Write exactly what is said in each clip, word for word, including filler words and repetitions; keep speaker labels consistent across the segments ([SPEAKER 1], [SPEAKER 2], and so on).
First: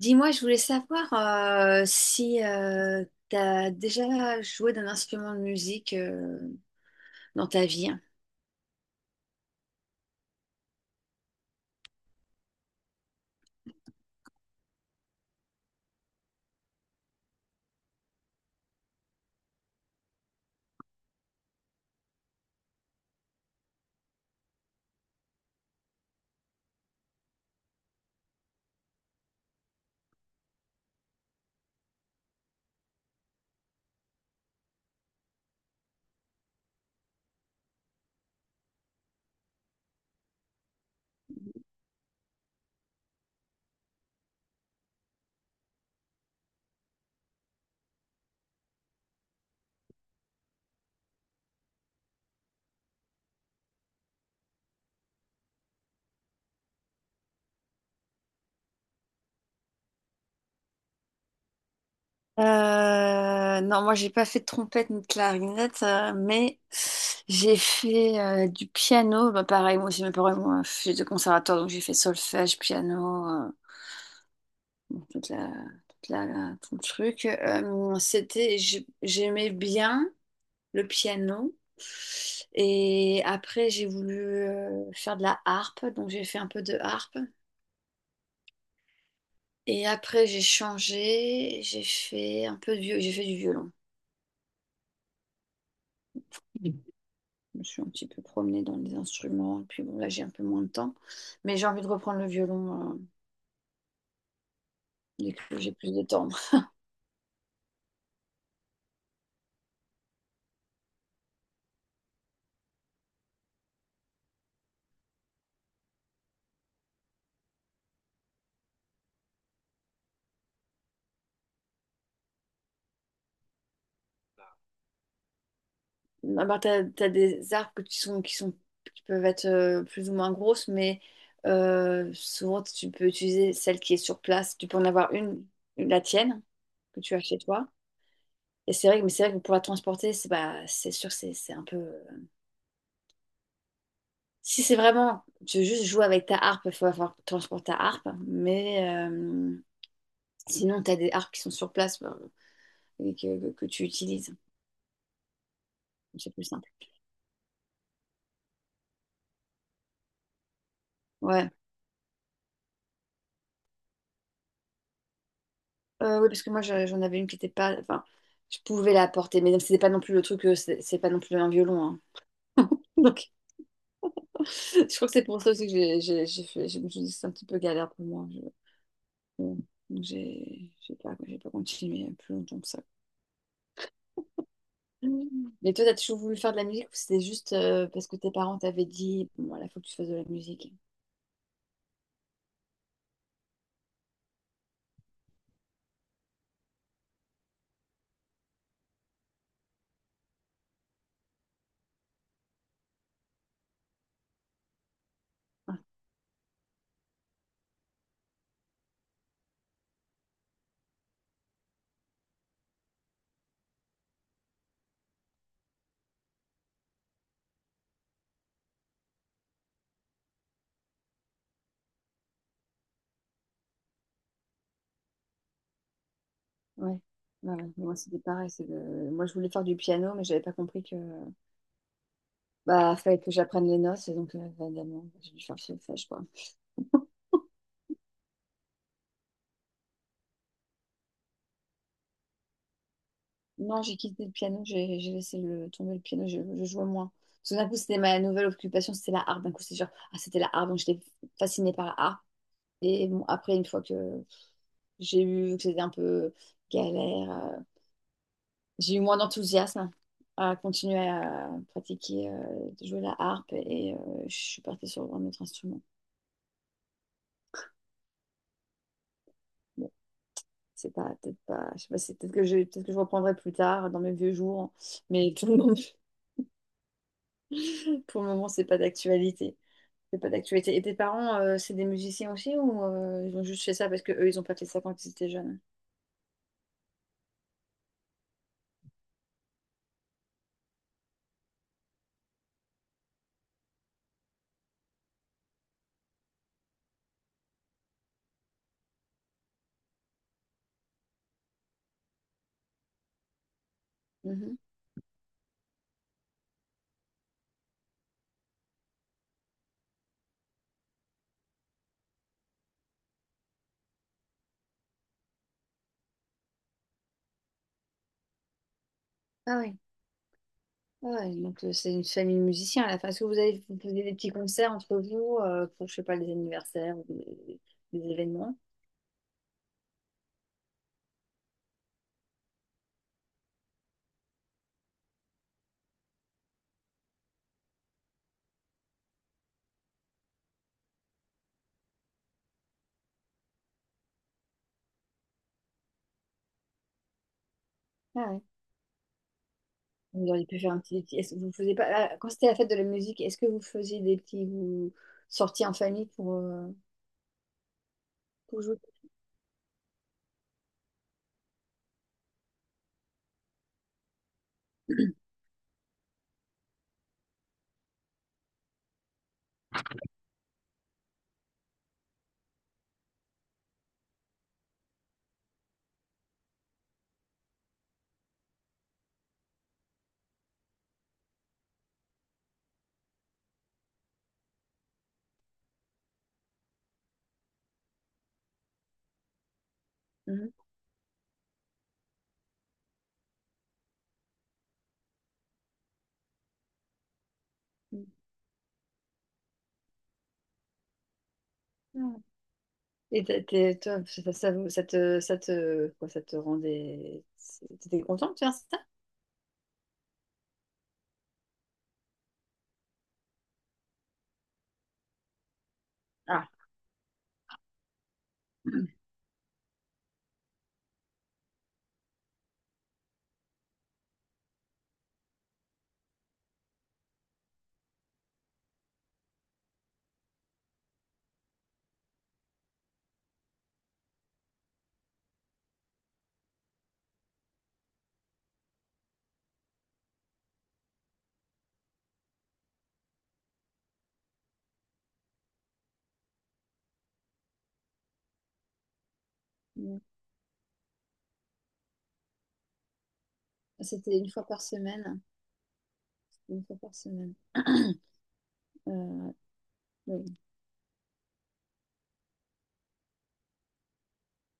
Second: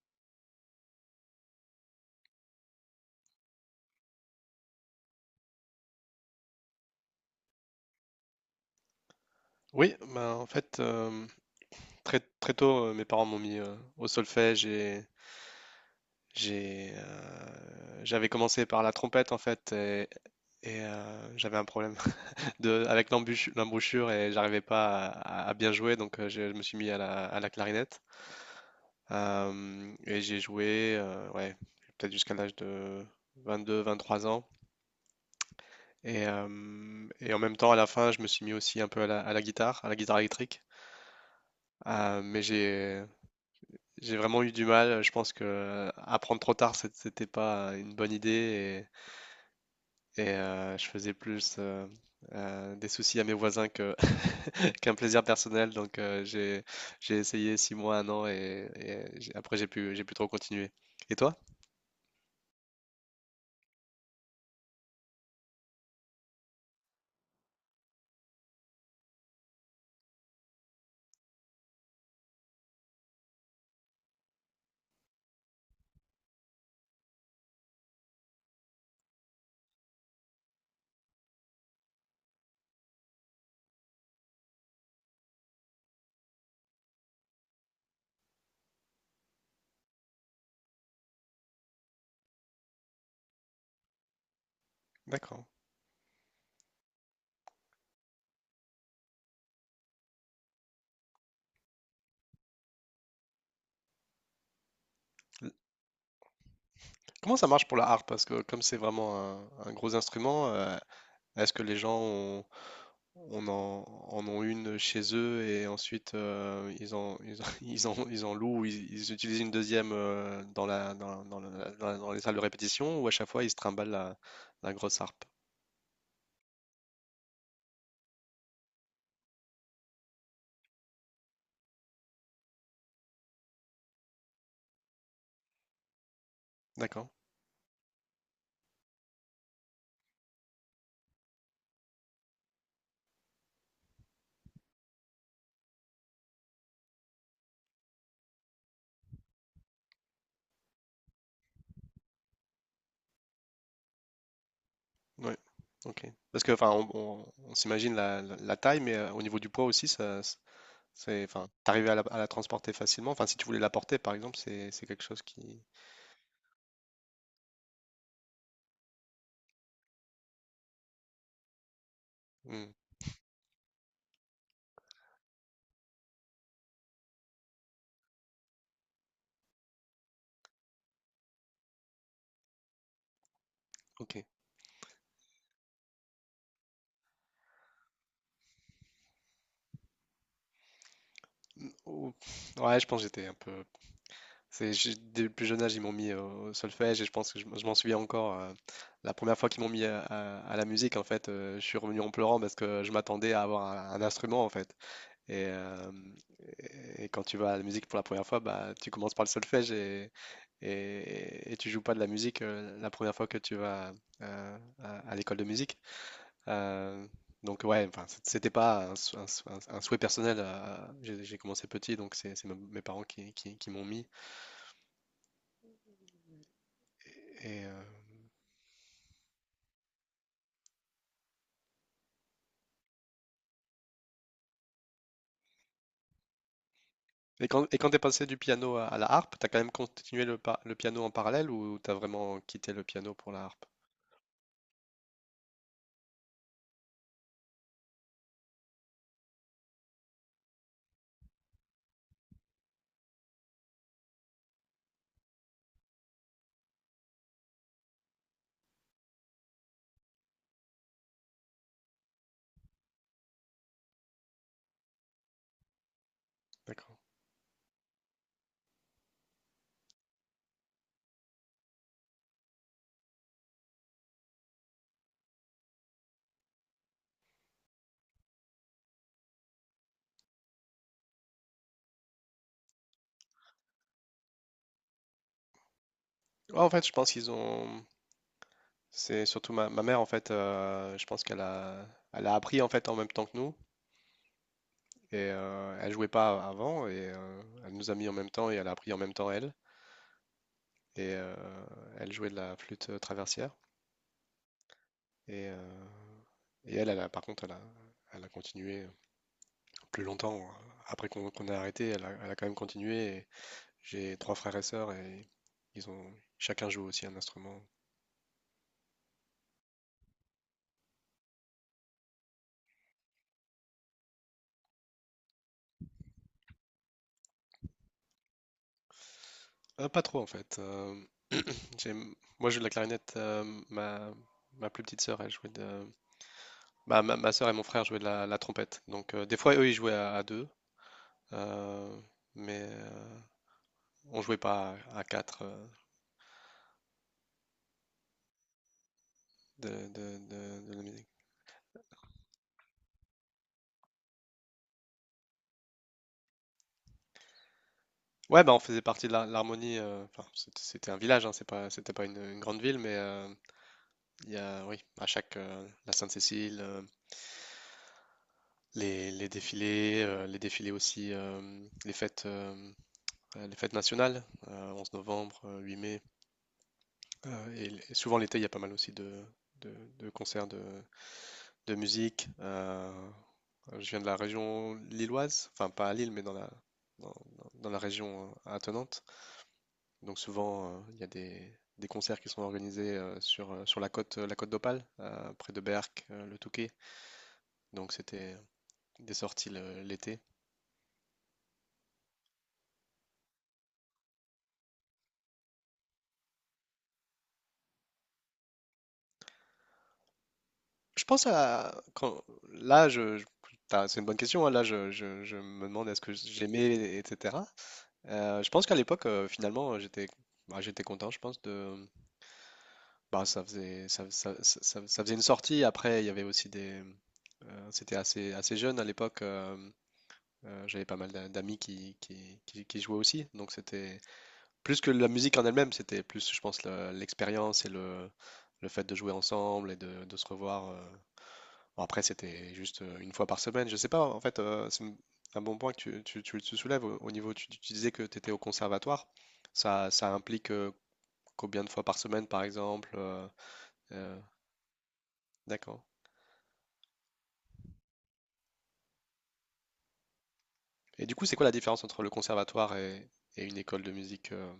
[SPEAKER 1] Dis-moi, je voulais savoir euh, si tu as déjà joué d'un instrument de musique euh, dans ta vie.
[SPEAKER 2] Oui, ben, en fait, euh, très, très tôt, euh, mes parents m'ont mis euh, au solfège et j'ai, euh, j'avais commencé par la trompette en fait et, et, euh, j'avais un problème de, avec l'embûche- l'embouchure et j'arrivais pas à, à bien jouer donc euh, je, je me suis mis à la, à la clarinette. Euh, et j'ai joué euh, ouais, peut-être jusqu'à l'âge de vingt-deux vingt-trois ans et, euh, et en même temps à la fin je me suis mis aussi un peu à la, à la guitare, à la guitare électrique. Euh, mais j'ai J'ai vraiment eu du mal. Je pense que euh, apprendre trop tard, c'est- c'était pas une bonne idée et, et, euh, je faisais plus euh, euh, des soucis à mes voisins que qu'un plaisir personnel. Donc euh, j'ai j'ai essayé six mois, un an et, et j'ai- après j'ai pu j'ai plus trop continuer. Et toi?
[SPEAKER 1] Euh, non, moi j'ai pas fait de trompette ni de clarinette, euh, mais j'ai fait euh, du piano. Bah, pareil, moi aussi, mes parents, moi, j'ai de conservatoire, donc j'ai fait solfège, piano, euh, toute la, toute la, la- tout le truc. Euh, c'était, j'ai- j'aimais bien le piano. Et après, j'ai voulu euh, faire de la harpe, donc j'ai fait un peu de harpe. Et après, j'ai changé, j'ai fait un peu de viol- j'ai fait du violon.
[SPEAKER 2] D'accord.
[SPEAKER 1] Je me suis un petit peu promenée dans les instruments, et puis bon, là, j'ai un peu moins de temps. Mais j'ai envie de reprendre le violon, euh, dès que j'ai plus de temps.
[SPEAKER 2] Comment ça marche pour la harpe? Parce que comme c'est vraiment un, un gros instrument, euh, est-ce que les gens ont, on en, en ont une chez eux et ensuite euh, ils en, ils en, ils en- ils en louent ou ils, ils utilisent une deuxième euh, dans la, dans, dans la- dans la- dans les salles de répétition ou à chaque fois ils se trimballent la, la grosse harpe?
[SPEAKER 1] Ah bah, t'as, t'as des arbres que tu- sont, qui sont, qui peuvent être euh, plus ou moins grosses, mais euh, souvent tu peux utiliser celle qui est sur place. Tu peux en avoir une, une- la tienne, que
[SPEAKER 2] D'accord.
[SPEAKER 1] tu as chez toi. Et c'est vrai, que- mais c'est vrai que pour la transporter, c'est bah, c'est sûr, c'est c'est un peu. Si c'est vraiment, tu veux juste jouer avec ta harpe, il faut avoir transporter ta harpe. Mais euh, sinon, tu as des harpes qui sont sur place bah, et que, que tu utilises.
[SPEAKER 2] Oui. Ok.
[SPEAKER 1] C'est
[SPEAKER 2] Parce
[SPEAKER 1] plus
[SPEAKER 2] que enfin,
[SPEAKER 1] simple.
[SPEAKER 2] on, on- on s'imagine la, la- la taille, mais euh, au niveau du poids aussi, ça, c'est, enfin,
[SPEAKER 1] Ouais.
[SPEAKER 2] t'arrivais à la, à la transporter facilement. Enfin, si tu voulais la porter, par exemple, c'est c'est quelque chose qui.
[SPEAKER 1] Euh, oui, parce que moi, je- j'en avais une qui était pas. Enfin, je pouvais la porter, mais c'était pas non plus le truc, euh, c'est c'est pas non plus un violon, hein.
[SPEAKER 2] Hmm.
[SPEAKER 1] Donc, je crois que c'est pour ça aussi que j'ai j'ai- j'ai fait. Je me suis dit, c'est un petit peu galère pour moi. Je- bon, donc j'ai j'ai pas, j'ai pas continué plus longtemps que ça.
[SPEAKER 2] Ok.
[SPEAKER 1] Mhm. Mais toi, t'as toujours voulu faire de la musique ou c'était juste euh, parce que tes parents t'avaient dit, bon, voilà, faut que tu fasses de la musique.
[SPEAKER 2] ou- Ouais, je pense que j'étais un peu. C'est, j'ai- dès le plus jeune âge, ils m'ont mis au au solfège et je pense que je, m- je m'en souviens encore. Euh, la première fois qu'ils m'ont mis à, à- à la musique, en fait, euh, je suis revenu en pleurant parce que je m'attendais à avoir un, un instrument, en fait. Et,
[SPEAKER 1] Ah,
[SPEAKER 2] euh, et, et quand tu vas à la musique pour la première fois, bah, tu commences par le solfège et, et, et tu joues pas de la musique euh, la première fois que tu vas euh, à, à l'école de musique. Euh, donc ouais, enfin, c- c'était pas un, sou- un sou- un- un souhait personnel. Euh, j'ai j'ai commencé petit, donc c'est c'est me- mes parents qui, qui- qui m'ont mis.
[SPEAKER 1] ouais. Ouais,
[SPEAKER 2] Et, euh,
[SPEAKER 1] ouais. Moi, c'était pareil. c'est le- Moi, je voulais faire du piano, mais j'avais pas compris que bah fallait que j'apprenne les notes, et donc euh, évidemment, j'ai dû faire solfège, quoi.
[SPEAKER 2] et quand, et quand t'es passé du piano à, à la harpe, t'as quand même continué le, par- le piano en parallèle ou t'as vraiment quitté le piano pour la harpe?
[SPEAKER 1] Non, j'ai quitté le piano, j'ai j'ai laissé le, tomber le piano, je, je jouais moins. Tout d'un coup, c'était ma nouvelle occupation, c'était la harpe. D'un coup, c'est genre, ah, c'était la harpe, donc j'étais fascinée par la harpe. Et bon, après, une fois que j'ai eu que c'était un peu galère, euh, j'ai eu moins d'enthousiasme à continuer à pratiquer, euh, de jouer la harpe et euh, je suis partie sur un autre instrument.
[SPEAKER 2] D'accord.
[SPEAKER 1] Bon, c'est pas, peut-être pas, je sais pas, c'est peut-être que je, peut-être que je reprendrai plus tard dans mes vieux jours, mais tout le monde- pour le moment, c'est pas d'actualité. C'est pas d'actualité. Et tes parents, euh, c'est des musiciens aussi ou euh, ils ont juste fait ça parce que eux, ils ont pas fait ça quand ils étaient jeunes?
[SPEAKER 2] Ouais, en fait, je pense qu'ils ont. C'est surtout ma, ma mère en fait. Euh, je pense qu'elle a, elle a appris en fait en même temps que nous. Et euh, elle jouait pas avant et euh, elle nous a mis en même temps et elle a appris en même temps elle. Et euh, Elle jouait de la flûte traversière.
[SPEAKER 1] Mhm.
[SPEAKER 2] Et, euh, et elle, elle a, par contre, elle a, elle a continué plus longtemps, hein. Après qu'on qu'on ait arrêté, elle a, elle a quand même continué. Et j'ai trois frères et sœurs et ils ont, chacun joue aussi un instrument.
[SPEAKER 1] Ah oui. Ah ouais, donc euh, c'est une famille de musiciens à la fin. Est-ce que vous avez vous faisiez des petits concerts entre vous euh, pour, je sais pas, les anniversaires ou des, des événements?
[SPEAKER 2] Euh, pas trop en fait. Euh, j'ai- Moi, je joue de la clarinette. euh, ma, Ma plus petite sœur, elle jouait de. Bah, ma, ma sœur et mon frère jouaient de la, la trompette. Donc euh, des fois, eux, ils jouaient à, à deux. euh, mais euh, on jouait pas à, à quatre euh,
[SPEAKER 1] Ah ouais.
[SPEAKER 2] de, de,
[SPEAKER 1] Vous auriez pu
[SPEAKER 2] de,
[SPEAKER 1] faire
[SPEAKER 2] de
[SPEAKER 1] un
[SPEAKER 2] la
[SPEAKER 1] petit...
[SPEAKER 2] musique.
[SPEAKER 1] petit- est-ce que vous faisiez pas... ah, quand c'était la fête de la musique, est-ce que vous faisiez des petits vous, sorties en famille pour, euh,
[SPEAKER 2] Ouais, bah, on
[SPEAKER 1] pour jouer?
[SPEAKER 2] faisait partie de l'Har- l'Harmonie. Euh, enfin, c'était c'était un village, hein, c'est pas, c'était pas une, une grande ville, mais euh, il y a, oui, à chaque euh, la Sainte-Cécile, euh, les, les défilés, euh, les défilés aussi, euh, les fêtes, euh, euh, les fêtes nationales, euh, onze novembre, euh, huit mai. Euh, et, l- et souvent l'été, il y a pas mal aussi de, de, de concerts de, de musique. Euh, je viens de la région lilloise, enfin pas à Lille, mais dans la, dans, dans- dans la région euh, attenante. Donc souvent, euh, il y a des, des concerts qui sont organisés euh, sur, euh, sur la côte, euh, la côte d'Opale, euh, près de Berck, euh, le Touquet. Donc c'était des sorties le- l'été.
[SPEAKER 1] Mhm. Et t'es- t'es- toi, ça, ça, ça te, ça te, quoi, ça te rendait... T'étais contente de faire ça?
[SPEAKER 2] Je pense à quand là, je, je- t'as- c'est une bonne question, hein. Là, je, je- je me demande est-ce que
[SPEAKER 1] Ah.
[SPEAKER 2] j'aimais, et cetera. Euh, je pense qu'à l'époque, euh, finalement, j'étais bah, j'étais content. Je pense de bah, ça faisait ça, ça- ça- ça- ça faisait une sortie. Après, il y avait aussi des euh, C'était assez assez jeune à l'époque. Euh, Euh, j'avais pas mal d'a- d'amis qui, qui, qui- qui jouaient aussi, donc c'était plus que la musique en elle-même, c'était plus, je pense, la- l'expérience et le, le fait de jouer ensemble et de, de se revoir. euh. Bon, après, c'était juste euh, une fois par semaine, je sais pas, en fait. Euh, c'est une- un bon point que tu, tu, tu- tu soulèves au, au niveau, tu, tu disais que tu étais au conservatoire, ça,
[SPEAKER 1] Mm.
[SPEAKER 2] ça implique euh, combien de fois par semaine, par exemple, euh,
[SPEAKER 1] C'était
[SPEAKER 2] euh,
[SPEAKER 1] une fois par semaine.
[SPEAKER 2] d'accord.
[SPEAKER 1] Une fois par semaine. Euh, oui.
[SPEAKER 2] Et du coup, c'est quoi la différence entre le conservatoire et, et une école de musique euh,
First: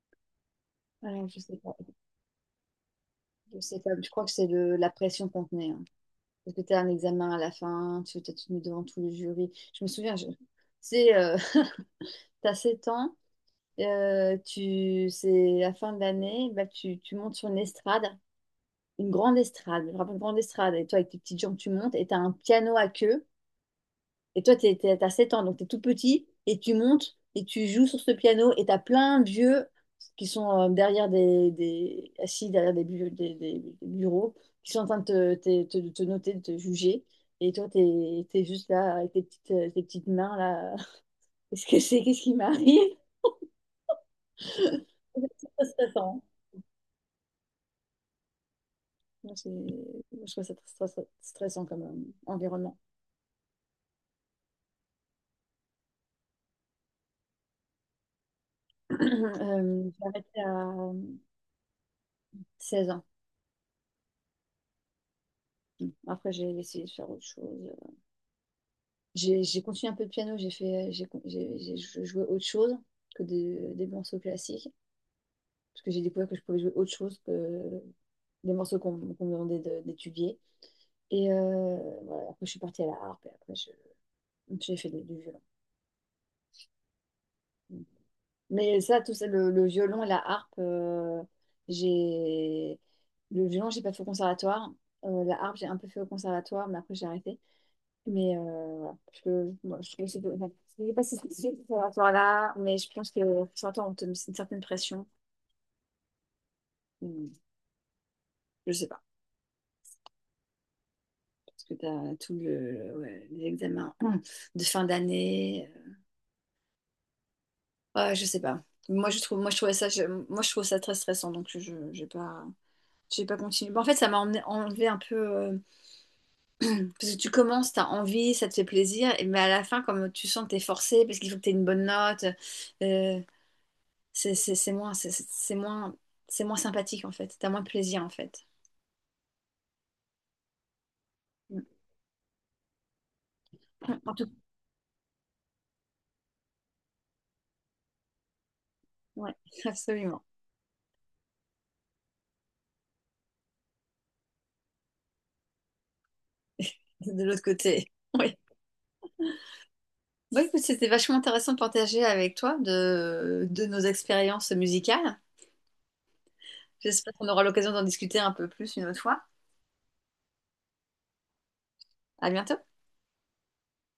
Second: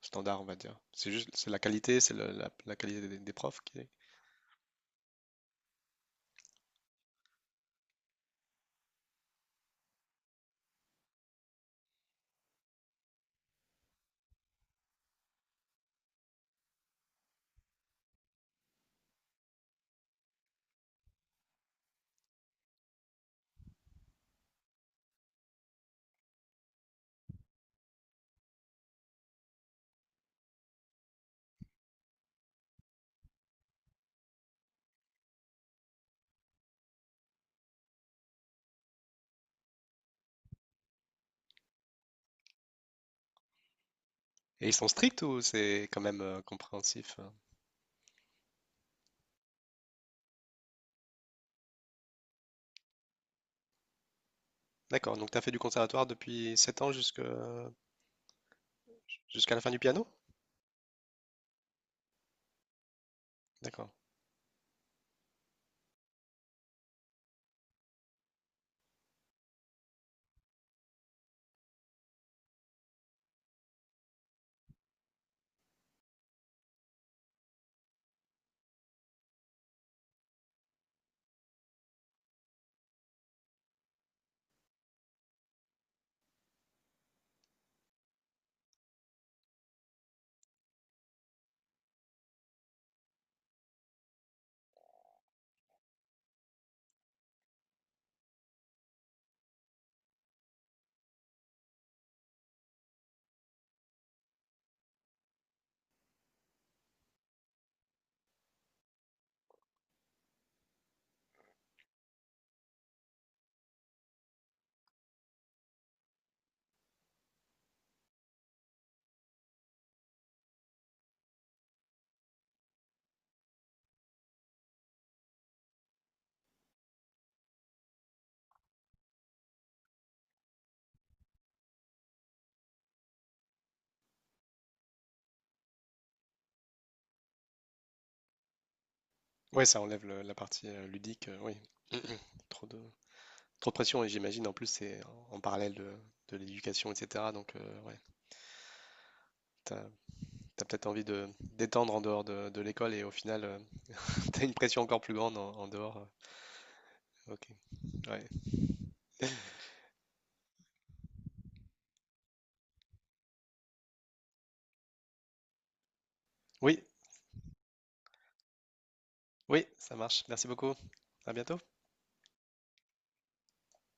[SPEAKER 2] standard, on va dire? C'est
[SPEAKER 1] Alors,
[SPEAKER 2] juste,
[SPEAKER 1] je
[SPEAKER 2] c'est
[SPEAKER 1] sais
[SPEAKER 2] la
[SPEAKER 1] pas.
[SPEAKER 2] qualité, c'est le- la, la qualité des, des
[SPEAKER 1] Je
[SPEAKER 2] profs qui
[SPEAKER 1] sais
[SPEAKER 2] est-.
[SPEAKER 1] pas. Je crois que c'est le- la pression qu'on tenait, hein. Parce que tu as un examen à la fin, tu t'es mis devant tout le jury. Je me souviens, je- c'est, euh, t'as sept ans, euh, tu, c'est la fin de l'année, bah, tu, tu montes sur une estrade, une grande estrade, je me rappelle, une grande estrade. Et toi, avec tes petites jambes, tu montes et tu as un piano à queue. Et toi, t'es, t'es- t'as sept ans, donc t'es tout petit, et tu montes, et tu joues sur ce piano, et t'as plein de vieux qui sont euh, derrière des, des- assis derrière des, bu- des- des bureaux, qui sont en train de te, te- te- te noter, de te juger. Et toi, t'es, t'es juste là avec tes petites, euh, tes petites mains là. Qu'est-ce que c'est? Qu'est-ce qui m'arrive?
[SPEAKER 2] Et ils sont stricts ou
[SPEAKER 1] C'est très
[SPEAKER 2] c'est quand même
[SPEAKER 1] stressant.
[SPEAKER 2] euh, compréhensif? euh
[SPEAKER 1] Moi, c'est- moi, je trouve ça très stress- stressant comme euh, environnement.
[SPEAKER 2] D'accord, donc tu as fait du conservatoire depuis sept ans jusque- jusqu'à la fin du
[SPEAKER 1] Euh,
[SPEAKER 2] piano?
[SPEAKER 1] j'ai arrêté à seize ans.
[SPEAKER 2] D'accord.
[SPEAKER 1] Après, j'ai essayé de faire autre chose. J'ai j'ai continué un peu de piano, j'ai fait, euh, j'ai con- j'ai- j'ai jou- joué autre chose que des, des morceaux classiques, parce que j'ai découvert que je pouvais jouer autre chose que des morceaux qu'on qu'on me demandait de- d'étudier. Et euh, voilà, après, je suis partie à la harpe, et après, je- j'ai fait du, du violon. Mais ça, tout ça, le, le violon et la harpe, euh, j'ai... Le violon, j'ai pas fait au conservatoire. Euh, la harpe, j'ai un peu fait au conservatoire, mais après, j'ai arrêté. Mais euh, voilà. Je, moi, je trouve que c'est de- enfin, je sais pas si c'est sûr par rapport à là, mais je pense que certains on te met une certaine pression. Hmm, je sais pas, parce que tu as tout le, ouais, les examens hum, de fin d'année. euh, Ouais, je sais pas. Moi je trouve, moi je trouvais ça, je- moi je trouve ça très stressant, donc je, je- j'ai pas, j'ai pas continué. Bon, en fait, ça m'a emmené- enlevé un peu, euh, parce que tu commences, t'as envie, ça te fait plaisir, et- mais à la fin, comme tu sens que t'es forcé, parce qu'il faut que t'aies une bonne note. euh, c'est c'est- c'est moins, c'est c'est- c'est moins, c'est moins sympathique en fait. T'as moins de plaisir en fait.
[SPEAKER 2] Ouais, ça enlève le- la partie euh, ludique, euh, oui.
[SPEAKER 1] Mm.
[SPEAKER 2] Trop de, trop de pression et
[SPEAKER 1] En tout,
[SPEAKER 2] j'imagine en plus c'est en, en parallèle de, de l'éducation, et cetera. Donc euh, ouais,
[SPEAKER 1] ouais,
[SPEAKER 2] t'as,
[SPEAKER 1] absolument.
[SPEAKER 2] t'as peut-être envie de d'étendre en dehors de, de l'école et au final euh, t'as une pression encore plus grande en, en dehors. euh,
[SPEAKER 1] De
[SPEAKER 2] Ok,
[SPEAKER 1] l'autre côté,
[SPEAKER 2] ouais.
[SPEAKER 1] oui. Bon, écoute, c'était vachement intéressant de partager avec toi de, de nos expériences musicales.
[SPEAKER 2] Oui,
[SPEAKER 1] J'espère qu'on aura l'occasion d'en discuter un peu plus une autre fois.
[SPEAKER 2] oui, ça marche. Merci beaucoup. À bientôt.
[SPEAKER 1] À bientôt.